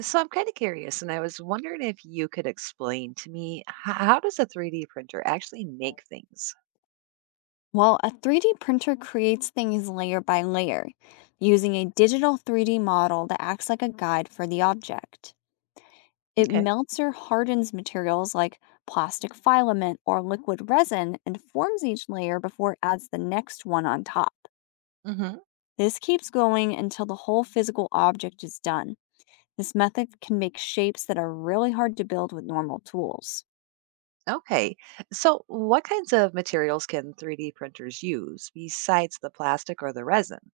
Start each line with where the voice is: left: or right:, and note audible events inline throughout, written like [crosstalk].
right: So I'm kind of curious, and I was wondering if you could explain to me how does a 3D printer actually make things?
left: Well, a 3D printer creates things layer by layer, using a digital 3D model that acts like a guide for the object. It
right: Okay.
left: melts or hardens materials like plastic filament or liquid resin and forms each layer before it adds the next one on top.
right: Hmm.
left: This keeps going until the whole physical object is done. This method can make shapes that are really hard to build with normal tools.
right: Okay. So what kinds of materials can 3D printers use besides the plastic or the resin?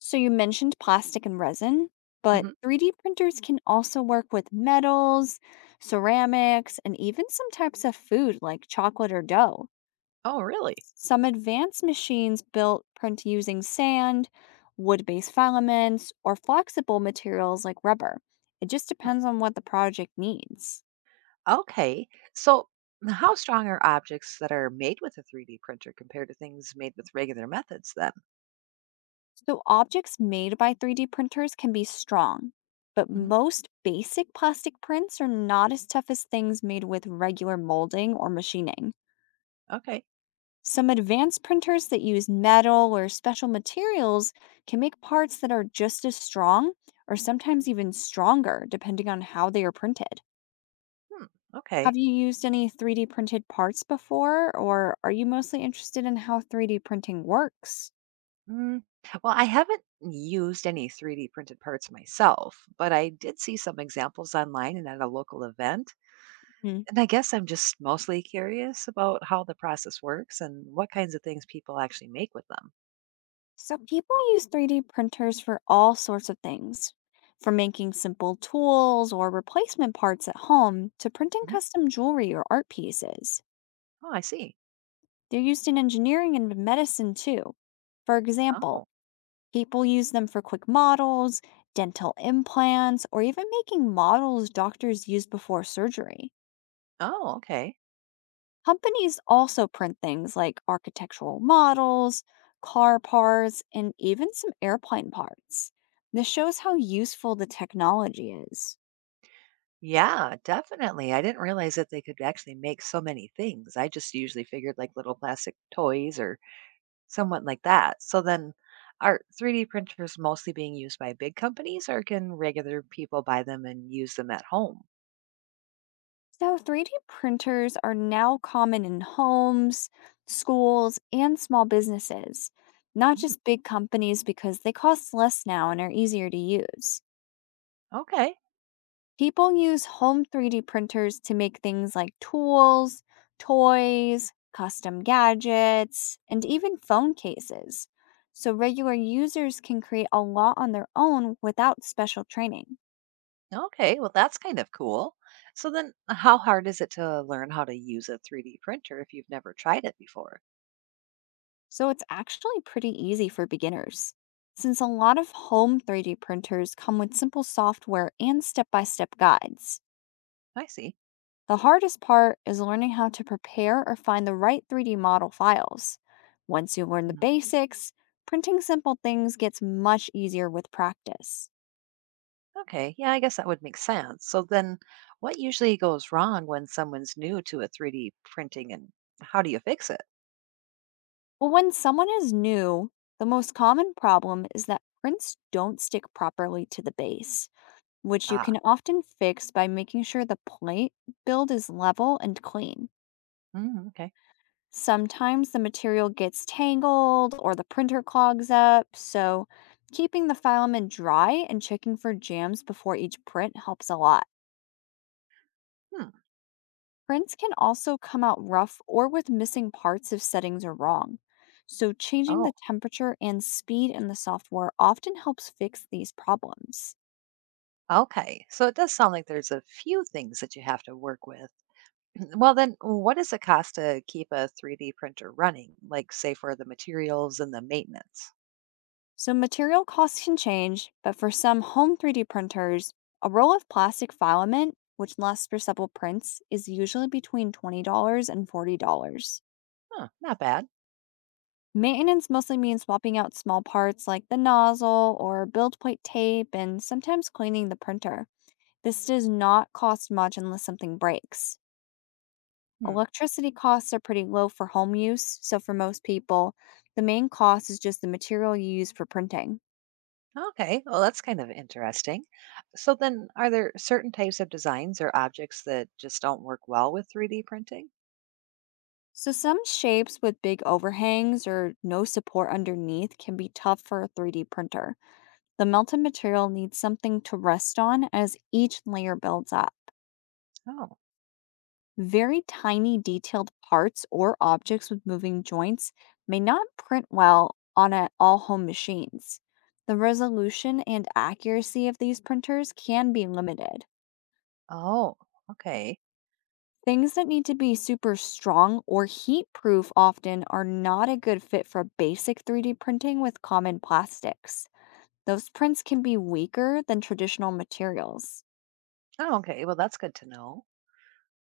left: So, you mentioned plastic and resin, but
right: Hmm.
left: 3D printers can also work with metals, ceramics, and even some types of food like chocolate or dough.
right: Oh, really?
left: Some advanced machines built print using sand, wood based filaments, or flexible materials like rubber. It just
right: Hmm.
left: depends on what the project needs.
right: Okay. So how strong are objects that are made with a 3D printer compared to things made with regular methods then?
left: So, objects made by 3D printers can be strong, but
right: Mhm.
left: most basic plastic prints are not as tough as things made with regular molding or machining.
right: Okay.
left: Some advanced printers that use metal or special materials can make parts that are just as strong or sometimes even stronger, depending on how they are printed.
right: Hmm. Okay.
left: Have you used any 3D printed parts before, or are you mostly interested in how 3D printing works?
right: Mm, well, I haven't used any 3D printed parts myself, but I did see some examples online and at a local event. And I guess I'm just mostly curious about how the process works and what kinds of things people actually make with them.
left: So people use 3D printers for all sorts of things, from making simple tools or replacement parts at home to printing
right: Mhm.
left: custom jewelry or art pieces.
right: Oh, I see.
left: They're used in engineering and medicine too. For example,
right: Oh,
left: people use them for quick models, dental implants, or even making models doctors use before surgery.
right: oh, okay.
left: Companies also print things like architectural models, car parts, and even some airplane parts. This shows how useful the technology is.
right: Yeah, definitely. I didn't realize that they could actually make so many things. I just usually figured like little plastic toys or somewhat like that. So then, are 3D printers mostly being used by big companies, or can regular people buy them and use them at home?
left: So, 3D printers are now common in homes, schools, and small businesses, not
right: Mm,
left: just big companies because they cost less now and are easier to use.
right: okay.
left: People use home 3D printers to make things like tools, toys, custom gadgets, and even phone cases. So, regular users can create a lot on their own without special training.
right: Okay, well, that's kind of cool. So then, how hard is it to learn how to use a 3D printer if you've never tried it before?
left: So, it's actually pretty easy for beginners, since a lot of home 3D printers come with simple software and step by step guides.
right: I see.
left: The hardest part is learning how to prepare or find the right 3D model files. Once you learn the
right: Mm,
left: basics, printing simple things gets much easier with practice.
right: okay. Yeah, I guess that would make sense. So then, what usually goes wrong when someone's new to a 3D printing, and how do you fix it?
left: But when someone is new, the most common problem is that prints don't stick properly to the base, which you
right: Ah,
left: can often fix by making sure the plate build is level and clean.
right: mm, okay.
left: Sometimes the material gets tangled or the printer clogs up, so keeping the filament dry and checking for jams before each print helps a lot.
right: Hmm.
left: Prints can also come out rough or with missing parts if settings are wrong. So, changing
right: Oh,
left: the temperature and speed in the software often helps fix these problems.
right: okay, so it does sound like there's a few things that you have to work with. [clears throat] Well, then, what does it cost to keep a 3D printer running? Like, say, for the materials and the maintenance?
left: So, material costs can change, but for some home 3D printers, a roll of plastic filament, which lasts for several prints, is usually between $20 and $40.
right: Huh, not bad.
left: Maintenance mostly means swapping out small parts like the nozzle or build plate tape and sometimes cleaning the printer. This does not cost much unless something breaks.
right: Hmm.
left: Electricity costs are pretty low for home use, so for most people, the main cost is just the material you use for printing.
right: Okay, well, that's kind of interesting. So then, are there certain types of designs or objects that just don't work well with 3D printing?
left: So, some shapes with big overhangs or no support underneath can be tough for a 3D printer. The melted material needs something to rest on as each layer builds up.
right: Oh,
left: Very tiny, detailed parts or objects with moving joints may not print well on all home machines. The resolution and accuracy of these printers can be limited.
right: oh, okay.
left: Things that need to be super strong or heat proof often are not a good fit for basic 3D printing with common plastics. Those prints can be weaker than traditional materials.
right: Oh, okay, well, that's good to know.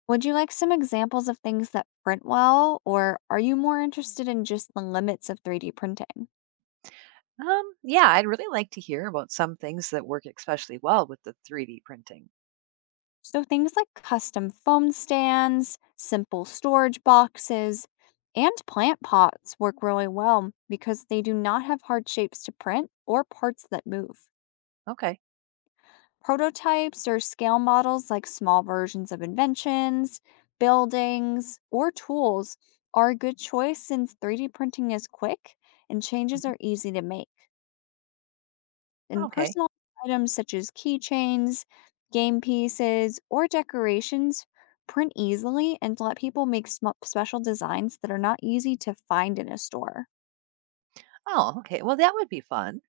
left: Would you like some examples of things that print well, or are you more interested in just the limits of 3D printing?
right: Yeah, I'd really like to hear about some things that work especially well with the 3D printing.
left: So, things like custom foam stands, simple storage boxes, and plant pots work really well because they do not have hard shapes to print or parts that move.
right: Okay.
left: Prototypes are scale models like small versions of inventions, buildings, or tools are a good choice since 3D printing is quick and changes
right: Mhm.
left: are easy to make. And
right: Okay.
left: personal items such as keychains, game pieces, or decorations print easily and let people make special designs that are not easy to find in a store.
right: Oh, okay, well, that would be fun.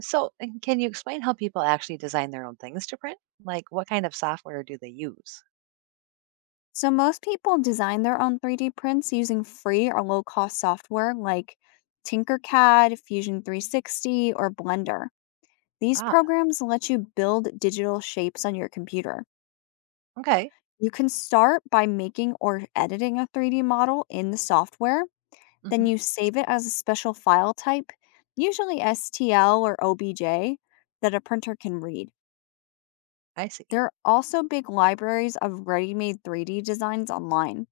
right: So, and can you explain how people actually design their own things to print? Like, what kind of software do they use?
left: So most people design their own 3D prints using free or low-cost software like Tinkercad, Fusion 360, or Blender. These
right: Ah,
left: programs let you build digital shapes on your computer.
right: okay.
left: You can start by making or editing a 3D model in the software, then
right: Hmm.
left: you save it as a special file type, usually STL or OBJ, that a printer can read.
right: I see.
left: There are also big libraries of ready made 3D designs online.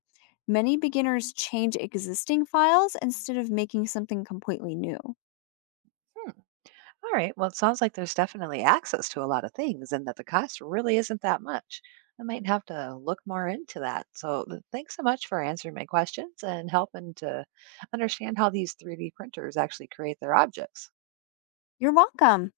left: Many beginners change existing files instead of making something completely new.
right: Hmm. All right. Well, it sounds like there's definitely access to a lot of things and that the cost really isn't that much. I might have to look more into that. So, thanks so much for answering my questions and helping to understand how these 3D printers actually create their objects.
left: You're welcome.